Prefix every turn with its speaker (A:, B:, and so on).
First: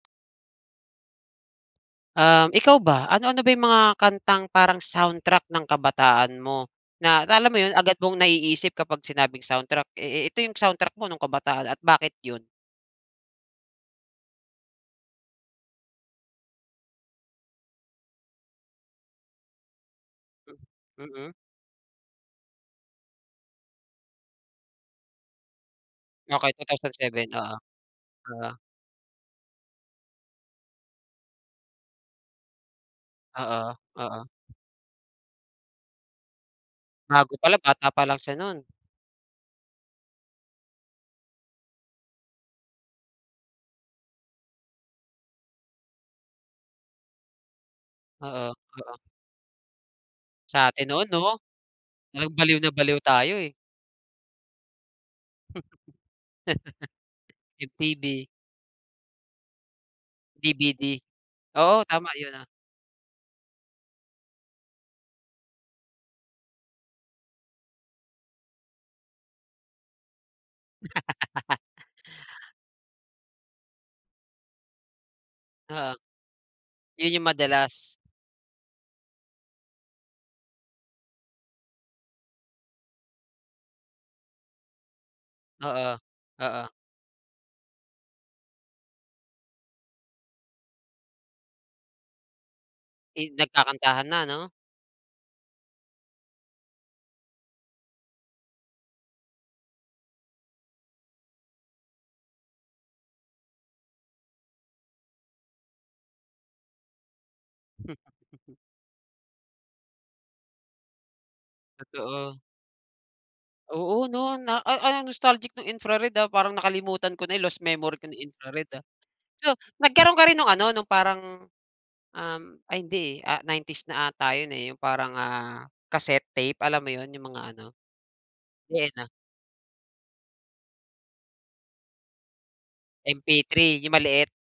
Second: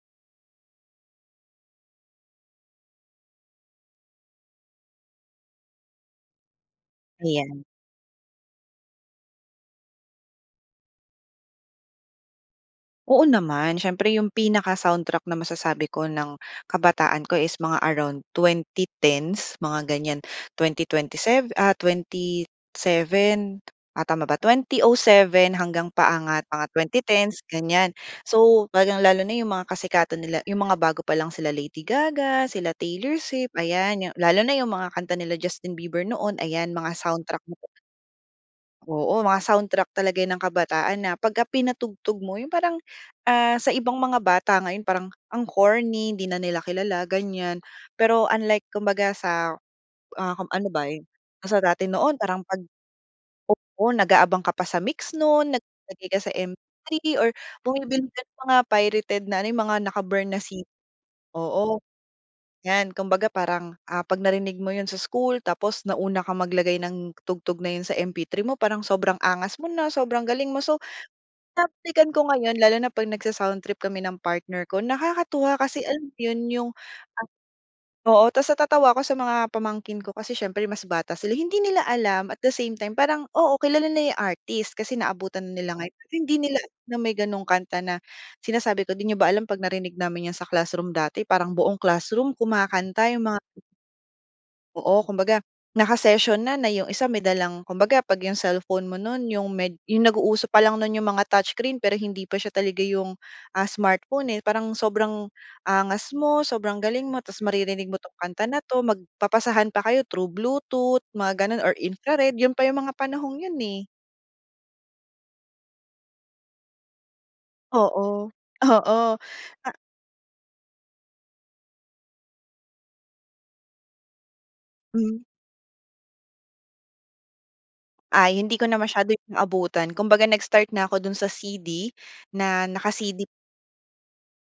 A: Um, ikaw ba ano-ano ba yung mga kantang parang soundtrack ng kabataan mo? Na alam mo
B: Ayan.
A: yun, agad mong naiisip kapag sinabing soundtrack eh, eh, ito yung soundtrack mo nung kabataan at bakit yun?
B: Oo naman, siyempre yung pinaka-soundtrack na masasabi ko ng kabataan ko is mga around 2010s, mga ganiyan,
A: Hmm,
B: twenty twenty
A: mm.
B: sev ah, 27 ah, tama ba? 2007 hanggang paangat
A: Okey,
B: mga
A: two
B: hanggang
A: thousand
B: twenty
A: seven.
B: tens,
A: Oo,
B: ganiyan.
A: oo.
B: So, lalong-lalo na yung mga kasikatan nila yung mga bago pa lang sila Lady Gaga, sila Taylor Swift,
A: Oo,
B: ayan. Yu
A: oo.
B: lalo na yung mga kanta nila Justin Bieber noon, ayan, mga
A: Bago
B: soundtrack.
A: pa lang,
B: [unintelligible]
A: bata pa lang siya, no'n.
B: Oo, mga soundtrack talaga yan ng kabataan na pagka pinatugtog mo yung parang, ah, sa ibang mga bata ngayon parang ang corny hindi na nila kilala, ganiyan. Pero
A: Oo,
B: unlike
A: oo.
B: kumbaga sa, ah, kung ano
A: Sa
B: ba
A: atin noon, 'no?
B: kasi dati noon
A: Parang
B: parang
A: baliw
B: 'pag,
A: na baliw tayo, eh.
B: oo, nag-aabang ka pa sa MYX nun nag naglalagay ka sa MP3 or bumibili ka
A: MTV.
B: ng mga pirated na ano, yung mga naka-burn na CD,
A: DVD,
B: oo,
A: oo, tama yun, ah.
B: yan. Kumbaga parang, ah, 'pag narinig mo yun sa school tapos nauna kang maglagay ng tugtog na yun sa MP3 mo, parang sobrang angas mo na, sobrang galing mo. So, binabalikan ko ngayon lalo na 'pag nagsa-soundtrip kami ng partner ko, nakakatuwa kasi,
A: Oo.
B: alam yun, yung,
A: Yun yung
B: ah,
A: madalas.
B: oo, tas natatawa ako sa mga pamangkin ko kasi siyempre mas bata sila, hindi nila alam at the same time parang, oo, kilala nila yung artist kasi naabutan na nila
A: Oo,
B: ngayon. Hindi nila
A: oo.
B: alam na may gano'ng kanta na sinasabi ko di nyo ba alam 'pag narinig namin yan sa classroom dati parang buong classroom kumakanta,
A: Eh,
B: yung mga
A: nagkakantahan na, 'no?
B: Oo, kumbaga naka-session na, na yung isa may dalang kumbaga 'pag yung cellphone mo nun yung med yung nag-uuso pa lang nun yung mga touchscreen pero hindi pa siya talaga yung, ah, smartphone, eh. Parang sobrang angas mo, sobrang galing mo, tas maririnig mo 'tong kanta na 'to magpapasahan pa kayo thru bluetooth, mga gano'n or infrared,
A: Totoo.
B: yun pa yung mga panahong yun eh.
A: Oo, 'no, na a ang nostalgic nung infrared, ah, parang nakalimutan ko na lost memory ko
B: Oo,
A: yung infrared ah.
B: oo.
A: So,
B: Ah
A: nagkaroon ka rin nung ano, nung parang, um, ay hindi eh, 90s na ata yun eh, yung parang,
B: Hmm.
A: ah, cassette tape, alam mo yun, yung mga ano,
B: Ay, hindi ko na
A: ayan na
B: masyado yun naabutan kumbaga nag-start na ako dun sa CD na, naka-CD
A: MP3, yung maliit?